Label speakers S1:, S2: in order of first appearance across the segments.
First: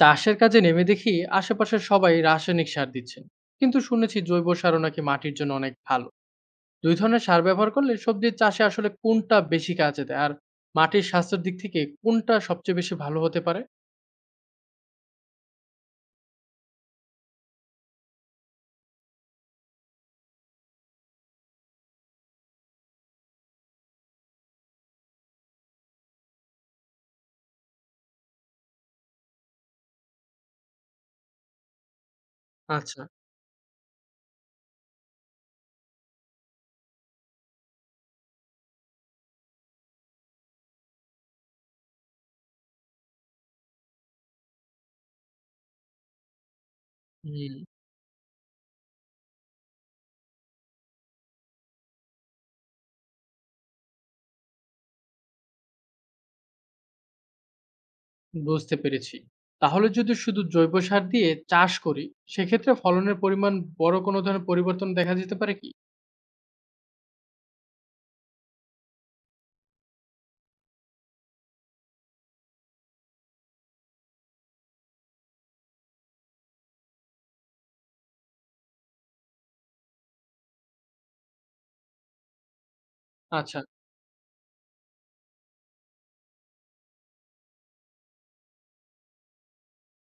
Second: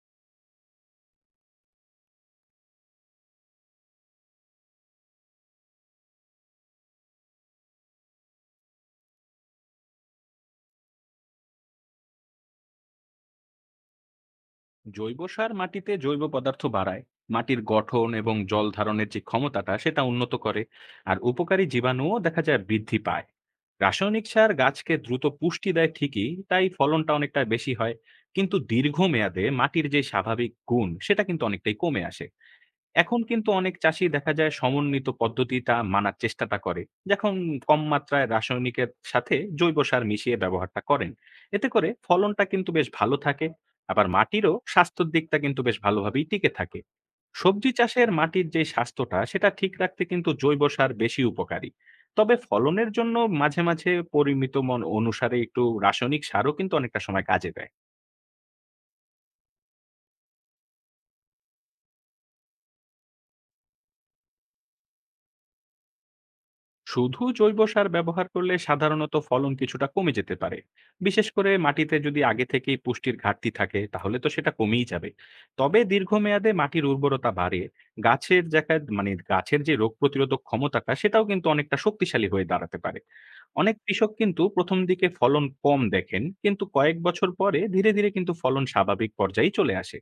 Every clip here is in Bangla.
S1: চাষের কাজে নেমে দেখি আশেপাশের সবাই রাসায়নিক সার দিচ্ছেন, কিন্তু শুনেছি জৈব সারও নাকি মাটির জন্য অনেক ভালো। দুই ধরনের সার ব্যবহার করলে সবজির চাষে আসলে কোনটা বেশি কাজে দেয়, আর মাটির স্বাস্থ্যের দিক থেকে কোনটা সবচেয়ে বেশি ভালো হতে পারে?
S2: জৈব সার মাটিতে জৈব পদার্থ বাড়ায়, মাটির গঠন এবং জল ধারণের যে ক্ষমতাটা সেটা উন্নত করে, আর উপকারী জীবাণুও দেখা যায় বৃদ্ধি পায়। রাসায়নিক সার গাছকে দ্রুত পুষ্টি দেয় ঠিকই, তাই ফলনটা অনেকটা বেশি হয়, কিন্তু দীর্ঘমেয়াদে মাটির যে স্বাভাবিক গুণ সেটা কিন্তু অনেকটাই কমে আসে।
S1: আচ্ছা।
S2: এখন কিন্তু অনেক চাষী দেখা যায় সমন্বিত পদ্ধতিটা মানার চেষ্টাটা করে, যখন কম মাত্রায় রাসায়নিকের সাথে জৈব সার মিশিয়ে ব্যবহারটা করেন। এতে করে ফলনটা কিন্তু বেশ ভালো থাকে, আবার মাটিরও স্বাস্থ্যের দিকটা কিন্তু বেশ ভালোভাবেই টিকে থাকে।
S1: হুম।
S2: সবজি চাষের মাটির যে স্বাস্থ্যটা সেটা ঠিক রাখতে কিন্তু জৈব সার বেশি উপকারী। তবে ফলনের জন্য মাঝে মাঝে পরিমিত মন অনুসারে একটু রাসায়নিক সারও কিন্তু অনেকটা সময় কাজে দেয়।
S1: বুঝতে পেরেছি। তাহলে যদি শুধু জৈব সার দিয়ে চাষ করি, সেক্ষেত্রে ফলনের পরিমাণ বড় কোনো ধরনের পরিবর্তন দেখা যেতে পারে কি?
S2: শুধু জৈব সার ব্যবহার করলে সাধারণত ফলন কিছুটা কমে যেতে পারে। বিশেষ করে মাটিতে যদি আগে থেকেই পুষ্টির ঘাটতি থাকে, তাহলে তো সেটা কমেই যাবে। তবে দীর্ঘমেয়াদে মাটির উর্বরতা বাড়ে, গাছের জায়গায় মানে গাছের যে রোগ প্রতিরোধক ক্ষমতাটা সেটাও কিন্তু অনেকটা শক্তিশালী হয়ে দাঁড়াতে পারে।
S1: আচ্ছা।
S2: অনেক কৃষক কিন্তু প্রথম দিকে ফলন কম দেখেন, কিন্তু কয়েক বছর পরে ধীরে ধীরে কিন্তু ফলন স্বাভাবিক পর্যায়ে চলে আসে।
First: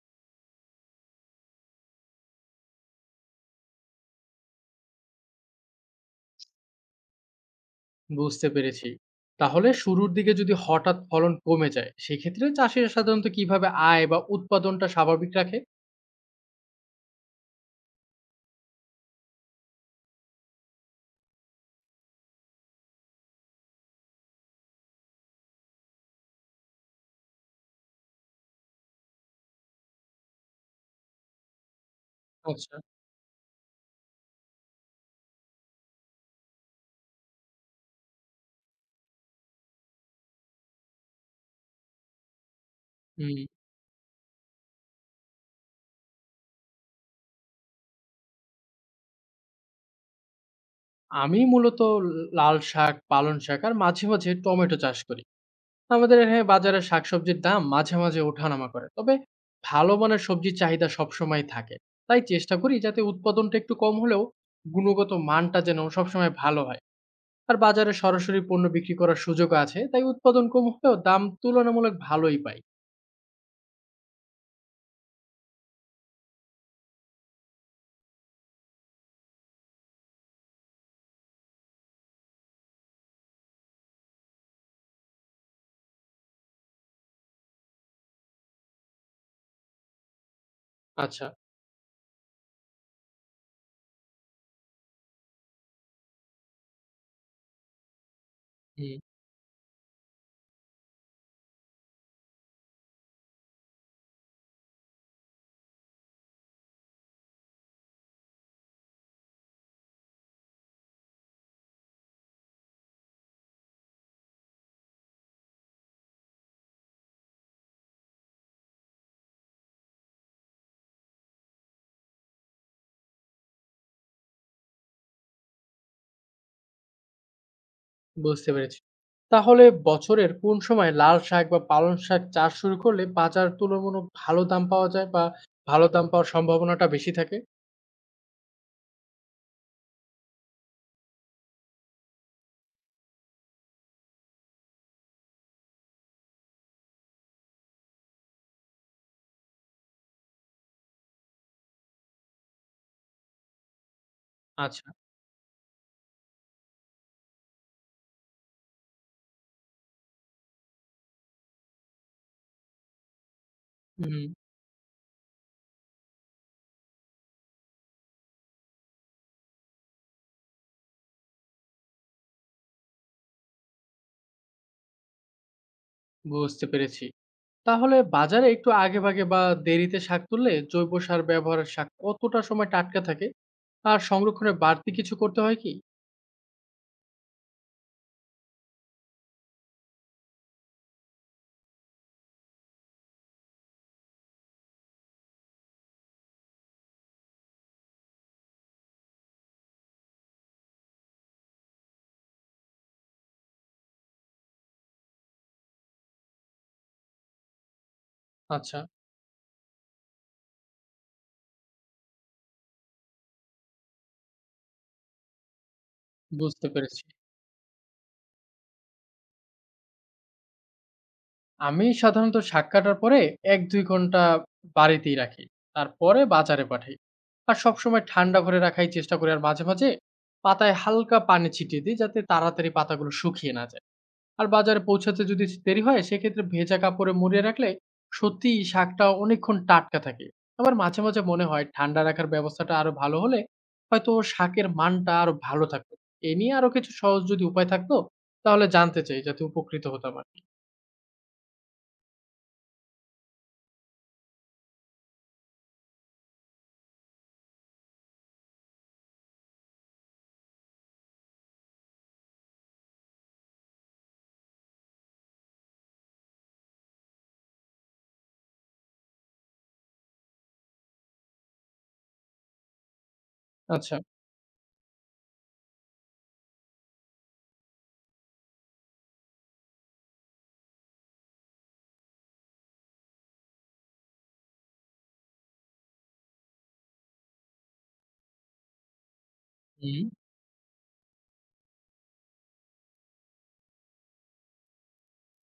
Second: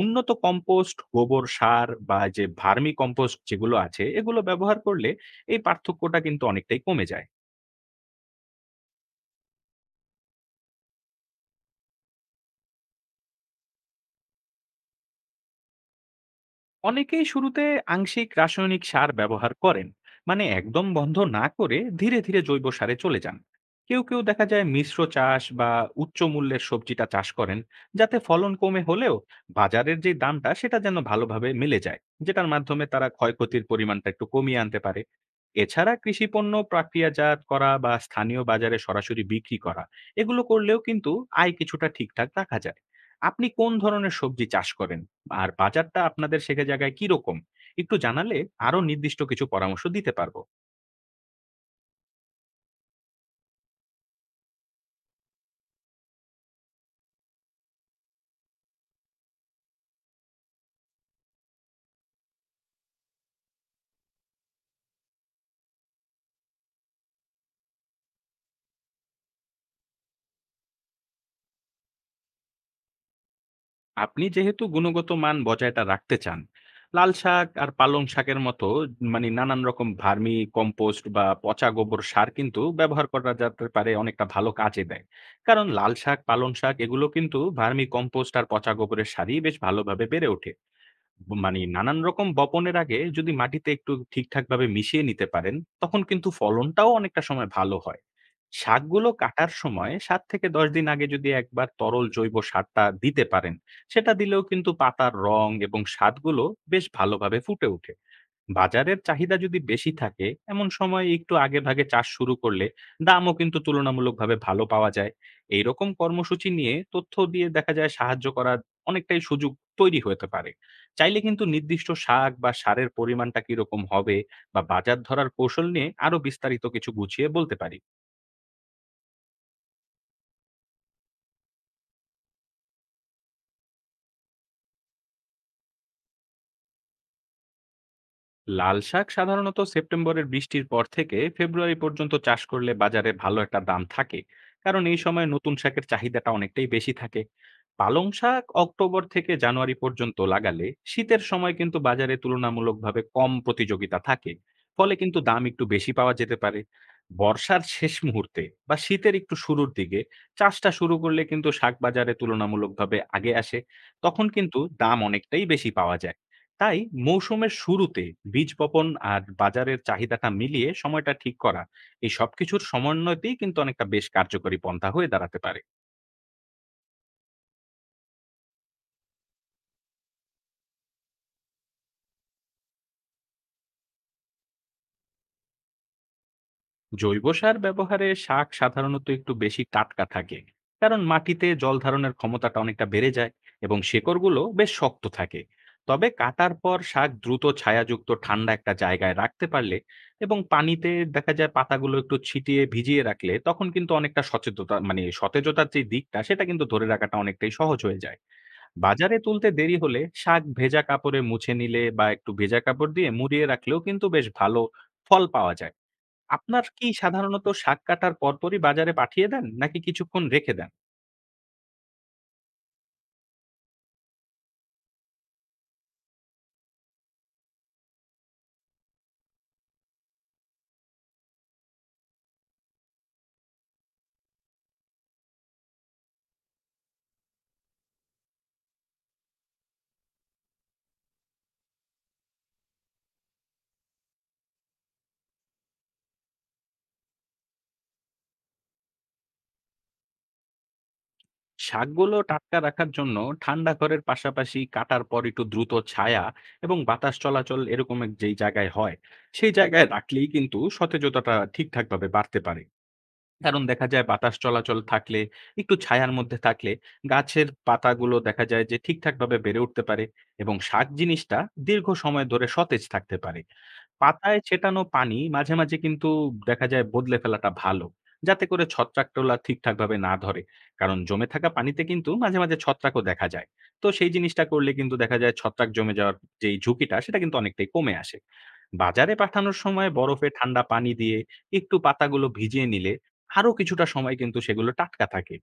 S2: উন্নত কম্পোস্ট, গোবর সার বা যে ভার্মি কম্পোস্ট যেগুলো আছে, এগুলো ব্যবহার করলে এই পার্থক্যটা কিন্তু অনেকটাই কমে যায়।
S1: বুঝতে পেরেছি। তাহলে শুরুর দিকে যদি হঠাৎ ফলন কমে যায়, সেক্ষেত্রে চাষিরা সাধারণত কিভাবে আয় বা উৎপাদনটা স্বাভাবিক রাখে?
S2: অনেকেই শুরুতে আংশিক রাসায়নিক সার ব্যবহার করেন, মানে একদম বন্ধ না করে ধীরে ধীরে জৈব সারে চলে যান। কেউ কেউ দেখা যায় মিশ্র চাষ বা উচ্চ মূল্যের সবজিটা চাষ করেন, যাতে ফলন কমে হলেও বাজারের যে দামটা সেটা যেন ভালোভাবে মিলে যায়, যেটার
S1: আচ্ছা।
S2: মাধ্যমে তারা ক্ষয়ক্ষতির পরিমাণটা একটু কমিয়ে আনতে পারে। এছাড়া কৃষি পণ্য প্রক্রিয়াজাত করা বা স্থানীয় বাজারে সরাসরি বিক্রি করা, এগুলো করলেও কিন্তু আয় কিছুটা ঠিকঠাক রাখা যায়।
S1: হুম।
S2: আপনি কোন ধরনের সবজি চাষ করেন, আর বাজারটা আপনাদের শেখে জায়গায় কিরকম? একটু জানালে আরো নির্দিষ্ট কিছু পরামর্শ দিতে পারবো।
S1: আমি মূলত ল লাল শাক, পালং শাক আর মাঝে মাঝে টমেটো চাষ করি। আমাদের এখানে বাজারে শাকসবজির দাম মাঝে মাঝে ওঠানামা করে, তবে ভালো মানের সবজির চাহিদা সবসময় থাকে। তাই চেষ্টা করি যাতে উৎপাদনটা একটু কম হলেও গুণগত মানটা যেন সবসময় ভালো হয়। আর বাজারে সরাসরি পণ্য বিক্রি করার সুযোগ আছে, তাই উৎপাদন কম হলেও দাম তুলনামূলক ভালোই পাই।
S2: আপনি যেহেতু গুণগত মান বজায়টা রাখতে চান, লাল শাক আর পালং শাকের মতো মানে নানান রকম ভার্মি কম্পোস্ট বা পচা গোবর সার কিন্তু ব্যবহার করা যেতে পারে, অনেকটা ভালো কাজে দেয়। কারণ লাল শাক, পালং শাক এগুলো কিন্তু ভার্মি কম্পোস্ট আর পচা গোবরের সারই বেশ ভালোভাবে বেড়ে ওঠে।
S1: আচ্ছা।
S2: মানে নানান রকম বপনের আগে যদি মাটিতে একটু ঠিকঠাকভাবে মিশিয়ে নিতে পারেন, তখন কিন্তু ফলনটাও অনেকটা সময় ভালো হয়।
S1: হুম।
S2: শাকগুলো কাটার সময় ৭ থেকে ১০ দিন আগে যদি একবার তরল জৈব সারটা দিতে পারেন, সেটা দিলেও কিন্তু পাতার রং এবং স্বাদগুলো বেশ ভালোভাবে ফুটে ওঠে। বাজারের চাহিদা যদি বেশি থাকে, এমন সময় একটু আগেভাগে চাষ শুরু করলে দামও কিন্তু তুলনামূলকভাবে ভালো পাওয়া যায়। এইরকম কর্মসূচি নিয়ে তথ্য দিয়ে দেখা যায় সাহায্য করার অনেকটাই সুযোগ তৈরি হতে পারে। চাইলে কিন্তু নির্দিষ্ট শাক বা সারের পরিমাণটা কিরকম হবে বা বাজার ধরার কৌশল নিয়ে আরো বিস্তারিত কিছু গুছিয়ে বলতে পারি।
S1: বুঝতে পেরেছি। তাহলে বছরের কোন সময় লাল শাক বা পালং শাক চাষ শুরু করলে বাজার তুলনামূলক ভালো দাম পাওয়া যায়, বা ভালো দাম পাওয়ার সম্ভাবনাটা বেশি থাকে?
S2: লাল শাক সাধারণত সেপ্টেম্বরের বৃষ্টির পর থেকে ফেব্রুয়ারি পর্যন্ত চাষ করলে বাজারে ভালো একটা দাম থাকে, কারণ এই সময় নতুন শাকের চাহিদাটা অনেকটাই বেশি থাকে। পালং শাক অক্টোবর থেকে জানুয়ারি পর্যন্ত লাগালে শীতের সময় কিন্তু বাজারে তুলনামূলকভাবে কম প্রতিযোগিতা থাকে,
S1: আচ্ছা।
S2: ফলে কিন্তু দাম একটু বেশি পাওয়া যেতে পারে। বর্ষার শেষ মুহূর্তে বা শীতের একটু শুরুর দিকে চাষটা শুরু করলে কিন্তু শাক বাজারে তুলনামূলকভাবে আগে আসে,
S1: হুম।
S2: তখন কিন্তু দাম অনেকটাই বেশি পাওয়া যায়। তাই মৌসুমের শুরুতে বীজ বপন আর বাজারের চাহিদাটা মিলিয়ে সময়টা ঠিক করা, এই সবকিছুর সমন্বয়তেই কিন্তু অনেকটা বেশ কার্যকরী পন্থা হয়ে দাঁড়াতে পারে।
S1: বুঝতে পেরেছি। তাহলে বাজারে একটু আগেভাগে বা দেরিতে শাক তুললে জৈব সার ব্যবহারের শাক কতটা সময় টাটকা থাকে? আর সংরক্ষণে বাড়তি কিছু করতে হয় কি?
S2: জৈব সার ব্যবহারে শাক সাধারণত একটু বেশি টাটকা থাকে, কারণ মাটিতে জল ধারণের ক্ষমতাটা অনেকটা বেড়ে যায় এবং শেকড়গুলো বেশ শক্ত থাকে। তবে কাটার পর শাক দ্রুত ছায়াযুক্ত ঠান্ডা একটা জায়গায় রাখতে পারলে এবং পানিতে দেখা যায় পাতাগুলো একটু ছিটিয়ে ভিজিয়ে রাখলে, তখন কিন্তু অনেকটা সচেতনতা মানে সতেজতার যে দিকটা সেটা কিন্তু ধরে রাখাটা অনেকটাই সহজ হয়ে যায়।
S1: আচ্ছা।
S2: বাজারে তুলতে দেরি হলে শাক ভেজা কাপড়ে মুছে নিলে বা একটু ভেজা কাপড় দিয়ে মুড়িয়ে রাখলেও কিন্তু বেশ ভালো ফল পাওয়া যায়। আপনার
S1: বুঝতে
S2: কি
S1: পেরেছি।
S2: সাধারণত শাক কাটার পরপরই বাজারে পাঠিয়ে দেন? নাকি কিছুক্ষণ রেখে দেন?
S1: আমি সাধারণত শাক কাটার পরে ১-২ ঘন্টা বাড়িতেই রাখি, তারপরে বাজারে পাঠাই। আর সবসময় ঠান্ডা ঘরে রাখাই চেষ্টা করি। আর মাঝে মাঝে পাতায় হালকা পানি ছিটিয়ে দিই, যাতে তাড়াতাড়ি পাতাগুলো শুকিয়ে না যায়। আর বাজারে পৌঁছাতে যদি দেরি হয়, সেক্ষেত্রে ভেজা কাপড়ে মুড়িয়ে রাখলে সত্যিই শাকটা অনেকক্ষণ টাটকা থাকে। আবার মাঝে মাঝে মনে হয়, ঠান্ডা রাখার ব্যবস্থাটা আরো ভালো হলে হয়তো শাকের মানটা আরো ভালো থাকতো। এ নিয়ে আরো কিছু সহজ যদি উপায় থাকতো, তাহলে জানতে চাই, যাতে উপকৃত হতাম আরকি।
S2: শাকগুলো টাটকা রাখার জন্য ঠান্ডা ঘরের পাশাপাশি কাটার পর একটু দ্রুত ছায়া এবং বাতাস চলাচল এরকম এক যেই জায়গায় হয়, সেই জায়গায় রাখলেই কিন্তু সতেজতাটা ঠিকঠাকভাবে বাড়তে পারে। কারণ দেখা যায় বাতাস চলাচল থাকলে, একটু ছায়ার মধ্যে থাকলে গাছের পাতাগুলো দেখা যায় যে ঠিকঠাকভাবে বেড়ে উঠতে পারে এবং শাক জিনিসটা দীর্ঘ সময় ধরে সতেজ থাকতে পারে।
S1: আচ্ছা।
S2: পাতায় ছেটানো পানি মাঝে, মাঝে কিন্তু দেখা যায় বদলে ফেলাটা ভালো, যাতে করে ছত্রাকটোলা ঠিকঠাকভাবে না ধরে। কারণ জমে থাকা পানিতে কিন্তু মাঝে, মাঝে ছত্রাকও দেখা যায়। তো সেই জিনিসটা করলে কিন্তু দেখা যায় ছত্রাক জমে যাওয়ার যেই ঝুঁকিটা সেটা কিন্তু অনেকটাই কমে আসে। বাজারে পাঠানোর সময়
S1: হুম।
S2: বরফে ঠান্ডা পানি দিয়ে একটু পাতাগুলো ভিজিয়ে নিলে আরো কিছুটা সময় কিন্তু সেগুলো টাটকা থাকে।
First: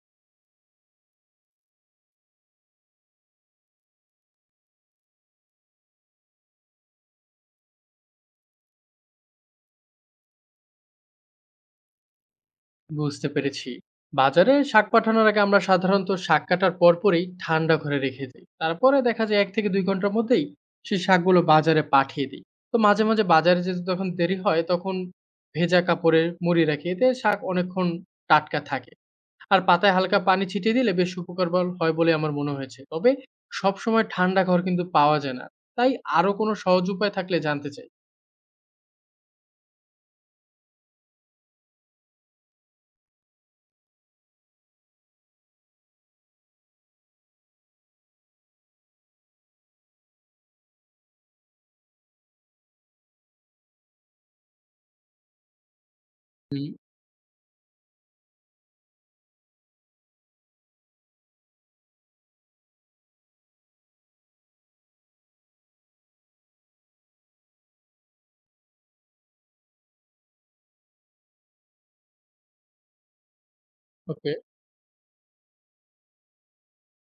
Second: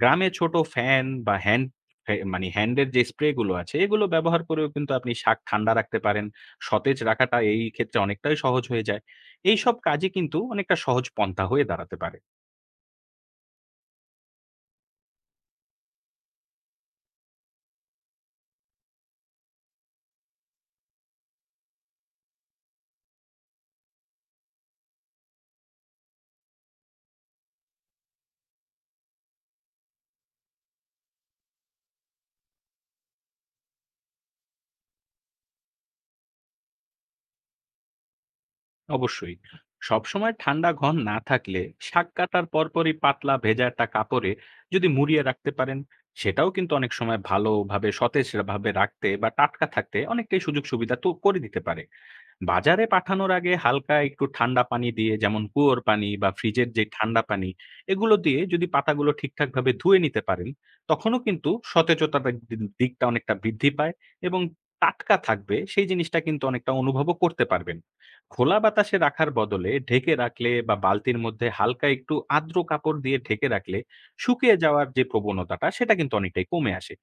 S2: গ্রামে ছোট ফ্যান বা হ্যান্ড ফ্যা মানে হ্যান্ডের যে স্প্রে গুলো আছে, এগুলো ব্যবহার করেও কিন্তু আপনি শাক ঠান্ডা রাখতে পারেন। সতেজ রাখাটা এই ক্ষেত্রে অনেকটাই সহজ হয়ে যায়। এইসব কাজই কিন্তু অনেকটা সহজ পন্থা হয়ে দাঁড়াতে পারে।
S1: বুঝতে পেরেছি। বাজারে শাক পাঠানোর আগে আমরা সাধারণত শাক কাটার পরপরই ঠান্ডা ঘরে রেখে দিই। তারপরে দেখা যায় ১-২ ঘন্টার মধ্যেই সেই শাকগুলো বাজারে পাঠিয়ে দিই। তো মাঝে মাঝে বাজারে যেতে তখন দেরি হয়, তখন ভেজা কাপড়ে মুড়ি রাখি। এতে শাক অনেকক্ষণ টাটকা থাকে। আর পাতায় হালকা পানি ছিটিয়ে দিলে বেশ উপকার বল হয় বলে আমার মনে হয়েছে। তবে সবসময় ঠান্ডা ঘর কিন্তু পাওয়া যায় না। তাই আরো কোনো সহজ উপায় থাকলে জানতে চাই।
S2: অবশ্যই, সবসময় ঠান্ডা ঘন না থাকলে শাক কাটার পরপরই পাতলা ভেজা একটা কাপড়ে যদি মুড়িয়ে রাখতে পারেন, সেটাও কিন্তু অনেক সময় ভালোভাবে সতেজভাবে রাখতে বা টাটকা থাকতে অনেকটাই সুযোগ সুবিধা তো করে দিতে পারে। বাজারে পাঠানোর আগে হালকা একটু ঠান্ডা পানি দিয়ে, যেমন কুয়োর পানি বা ফ্রিজের
S1: হুম।
S2: যে ঠান্ডা পানি, এগুলো দিয়ে যদি পাতাগুলো ঠিকঠাক ভাবে ধুয়ে নিতে পারেন, তখনও কিন্তু সতেজতার দিকটা অনেকটা বৃদ্ধি পায় এবং টাটকা থাকবে সেই জিনিসটা কিন্তু অনেকটা অনুভবও করতে পারবেন। খোলা বাতাসে রাখার বদলে ঢেকে রাখলে বা বালতির মধ্যে হালকা একটু আর্দ্র কাপড় দিয়ে ঢেকে রাখলে
S1: ওকে।
S2: শুকিয়ে যাওয়ার যে প্রবণতাটা সেটা কিন্তু অনেকটাই কমে আসে।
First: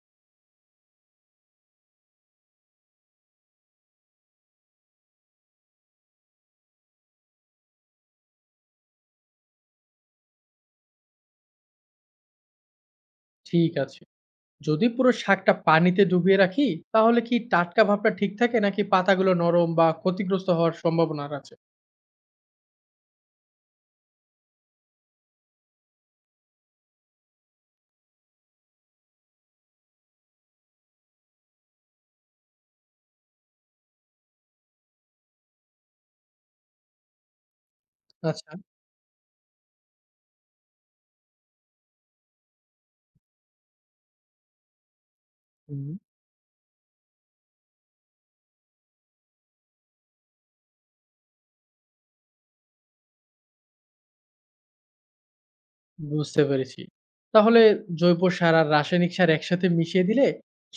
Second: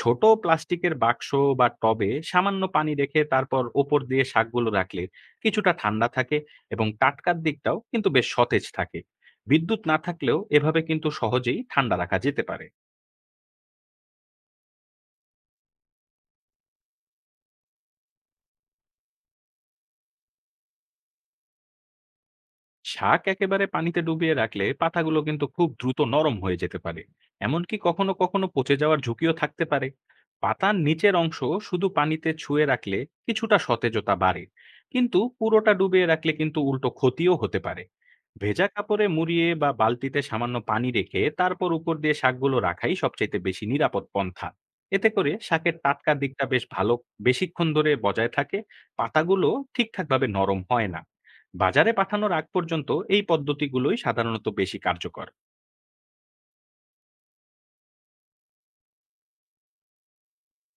S2: ছোট প্লাস্টিকের বাক্স বা টবে সামান্য পানি রেখে তারপর ওপর দিয়ে শাকগুলো রাখলে কিছুটা ঠান্ডা থাকে এবং টাটকার দিকটাও কিন্তু বেশ সতেজ থাকে। বিদ্যুৎ না থাকলেও এভাবে কিন্তু সহজেই ঠান্ডা রাখা যেতে পারে।
S1: ঠিক আছে। যদি পুরো শাকটা পানিতে ডুবিয়ে রাখি, তাহলে কি টাটকা ভাবটা ঠিক থাকে, নাকি পাতাগুলো নরম বা ক্ষতিগ্রস্ত হওয়ার সম্ভাবনা আছে?
S2: শাক একেবারে পানিতে ডুবিয়ে রাখলে পাতাগুলো কিন্তু খুব দ্রুত নরম হয়ে যেতে পারে, এমনকি কখনো কখনো পচে যাওয়ার ঝুঁকিও থাকতে পারে। পাতার নিচের অংশ শুধু পানিতে ছুঁয়ে রাখলে কিছুটা সতেজতা বাড়ে, কিন্তু পুরোটা ডুবিয়ে রাখলে কিন্তু উল্টো ক্ষতিও হতে পারে।
S1: আচ্ছা।
S2: ভেজা কাপড়ে মুড়িয়ে বা বালতিতে সামান্য পানি রেখে তারপর উপর দিয়ে শাকগুলো রাখাই সবচাইতে বেশি নিরাপদ পন্থা। এতে করে শাকের
S1: হুম।
S2: টাটকা দিকটা বেশ ভালো বেশিক্ষণ ধরে বজায় থাকে, পাতাগুলো ঠিকঠাকভাবে নরম হয় না। বাজারে পাঠানোর আগ পর্যন্ত এই পদ্ধতিগুলোই সাধারণত বেশি কার্যকর।
S1: বুঝতে পেরেছি। তাহলে জৈব সার আর রাসায়নিক সার একসাথে মিশিয়ে দিলে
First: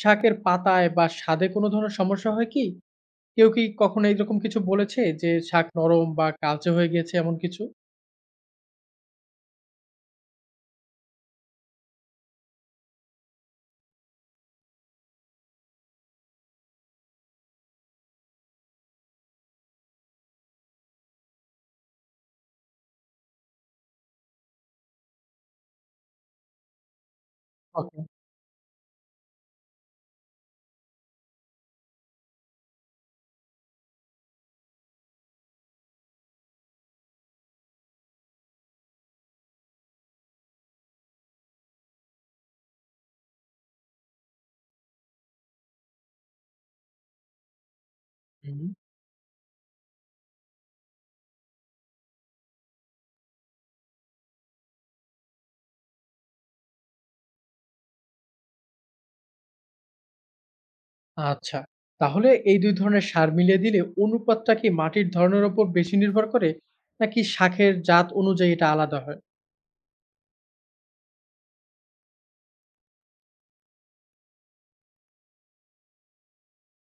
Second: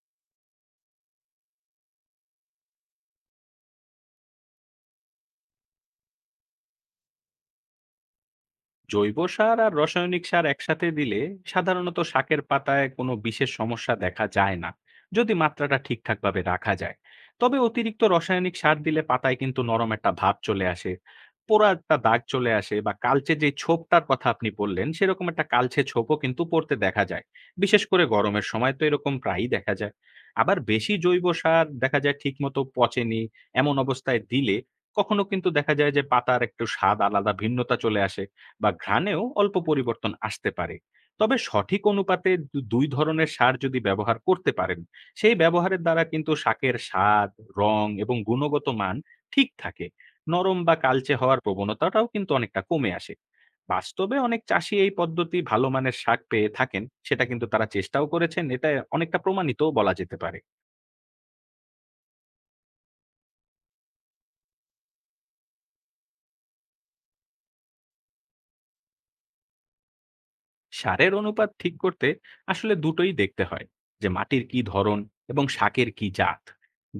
S1: শাকের পাতায় বা স্বাদে কোনো ধরনের সমস্যা হয় কি? কেউ কি কখনো এরকম কিছু বলেছে, যে শাক নরম বা কালচে হয়ে গেছে, এমন কিছু?
S2: জৈব সার আর রাসায়নিক সার একসাথে দিলে সাধারণত শাকের পাতায় কোনো বিশেষ সমস্যা দেখা যায় না, যদি মাত্রাটা ঠিকঠাকভাবে রাখা যায়। তবে অতিরিক্ত রাসায়নিক সার দিলে পাতায় কিন্তু নরম একটা ভাব চলে আসে, পোড়া একটা দাগ চলে আসে, বা কালচে যে ছোপটার কথা আপনি বললেন সেরকম একটা কালচে ছোপও কিন্তু পড়তে দেখা যায়। বিশেষ
S1: ওকে।
S2: করে গরমের সময় তো এরকম প্রায়ই দেখা যায়। আবার বেশি জৈব সার দেখা যায় ঠিকমতো পচেনি এমন অবস্থায় দিলে কখনো কিন্তু দেখা যায় যে পাতার একটু স্বাদ আলাদা ভিন্নতা চলে আসে বা ঘ্রাণেও অল্প পরিবর্তন আসতে পারে। তবে সঠিক অনুপাতে দুই ধরনের সার যদি ব্যবহার করতে পারেন, সেই ব্যবহারের দ্বারা কিন্তু শাকের স্বাদ, রং এবং গুণগত মান ঠিক থাকে, নরম বা কালচে হওয়ার প্রবণতাটাও কিন্তু অনেকটা কমে আসে। বাস্তবে অনেক চাষি এই পদ্ধতি ভালো মানের শাক পেয়ে থাকেন, সেটা কিন্তু তারা চেষ্টাও করেছেন, এটা অনেকটা প্রমাণিতও বলা যেতে পারে।
S1: আচ্ছা, তাহলে এই ২ ধরনের সার মিলিয়ে দিলে অনুপাতটা কি মাটির ধরনের উপর বেশি নির্ভর করে? নাকি শাখের জাত অনুযায়ী এটা আলাদা হয়?
S2: সারের অনুপাত ঠিক করতে আসলে দুটোই দেখতে হয়, যে মাটির কি ধরন এবং শাকের কি জাত।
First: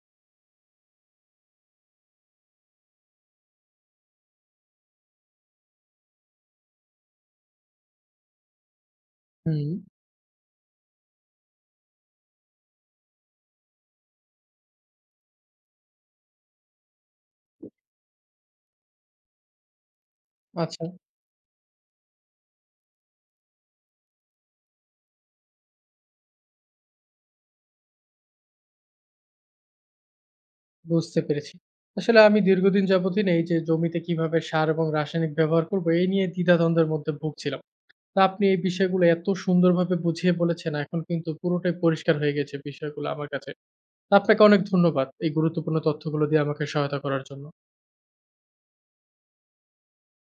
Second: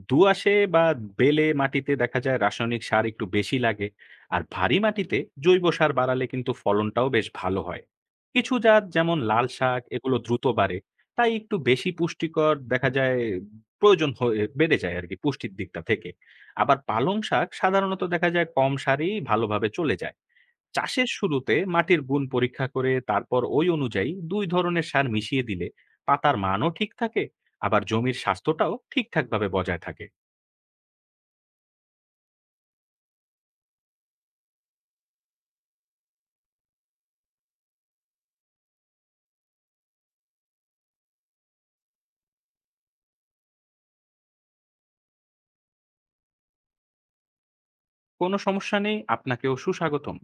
S2: দুআঁশে বা বেলে মাটিতে দেখা যায় রাসায়নিক সার একটু বেশি লাগে, আর ভারী মাটিতে জৈব সার বাড়ালে কিন্তু ফলনটাও বেশ ভালো হয়। কিছু জাত যেমন লাল
S1: হুম।
S2: শাক, এগুলো দ্রুত বাড়ে, তাই একটু বেশি পুষ্টিকর দেখা যায়, প্রয়োজন হয়ে বেড়ে যায় আর কি পুষ্টির দিকটা থেকে। আবার পালং শাক সাধারণত দেখা যায় কম সারই ভালোভাবে চলে যায়।
S1: আচ্ছা।
S2: চাষের শুরুতে মাটির গুণ পরীক্ষা করে তারপর ওই অনুযায়ী দুই ধরনের সার মিশিয়ে দিলে পাতার মানও ঠিক থাকে, আবার জমির স্বাস্থ্যটাও ঠিকঠাকভাবে বজায় থাকে।
S1: বুঝতে পেরেছি। আসলে আমি দীর্ঘদিন যাবতই না এই যে জমিতে কিভাবে সার এবং রাসায়নিক ব্যবহার করব, এই নিয়ে দ্বিধাদ্বন্দ্বের মধ্যে ভুগছিলাম। তা আপনি এই বিষয়গুলো এত সুন্দরভাবে বুঝিয়ে বলেছেন, এখন কিন্তু পুরোটাই পরিষ্কার হয়ে গেছে বিষয়গুলো আমার কাছে। তা আপনাকে অনেক ধন্যবাদ এই গুরুত্বপূর্ণ তথ্যগুলো দিয়ে আমাকে সহায়তা করার জন্য।
S2: কোনো সমস্যা নেই, আপনাকেও সুস্বাগতম।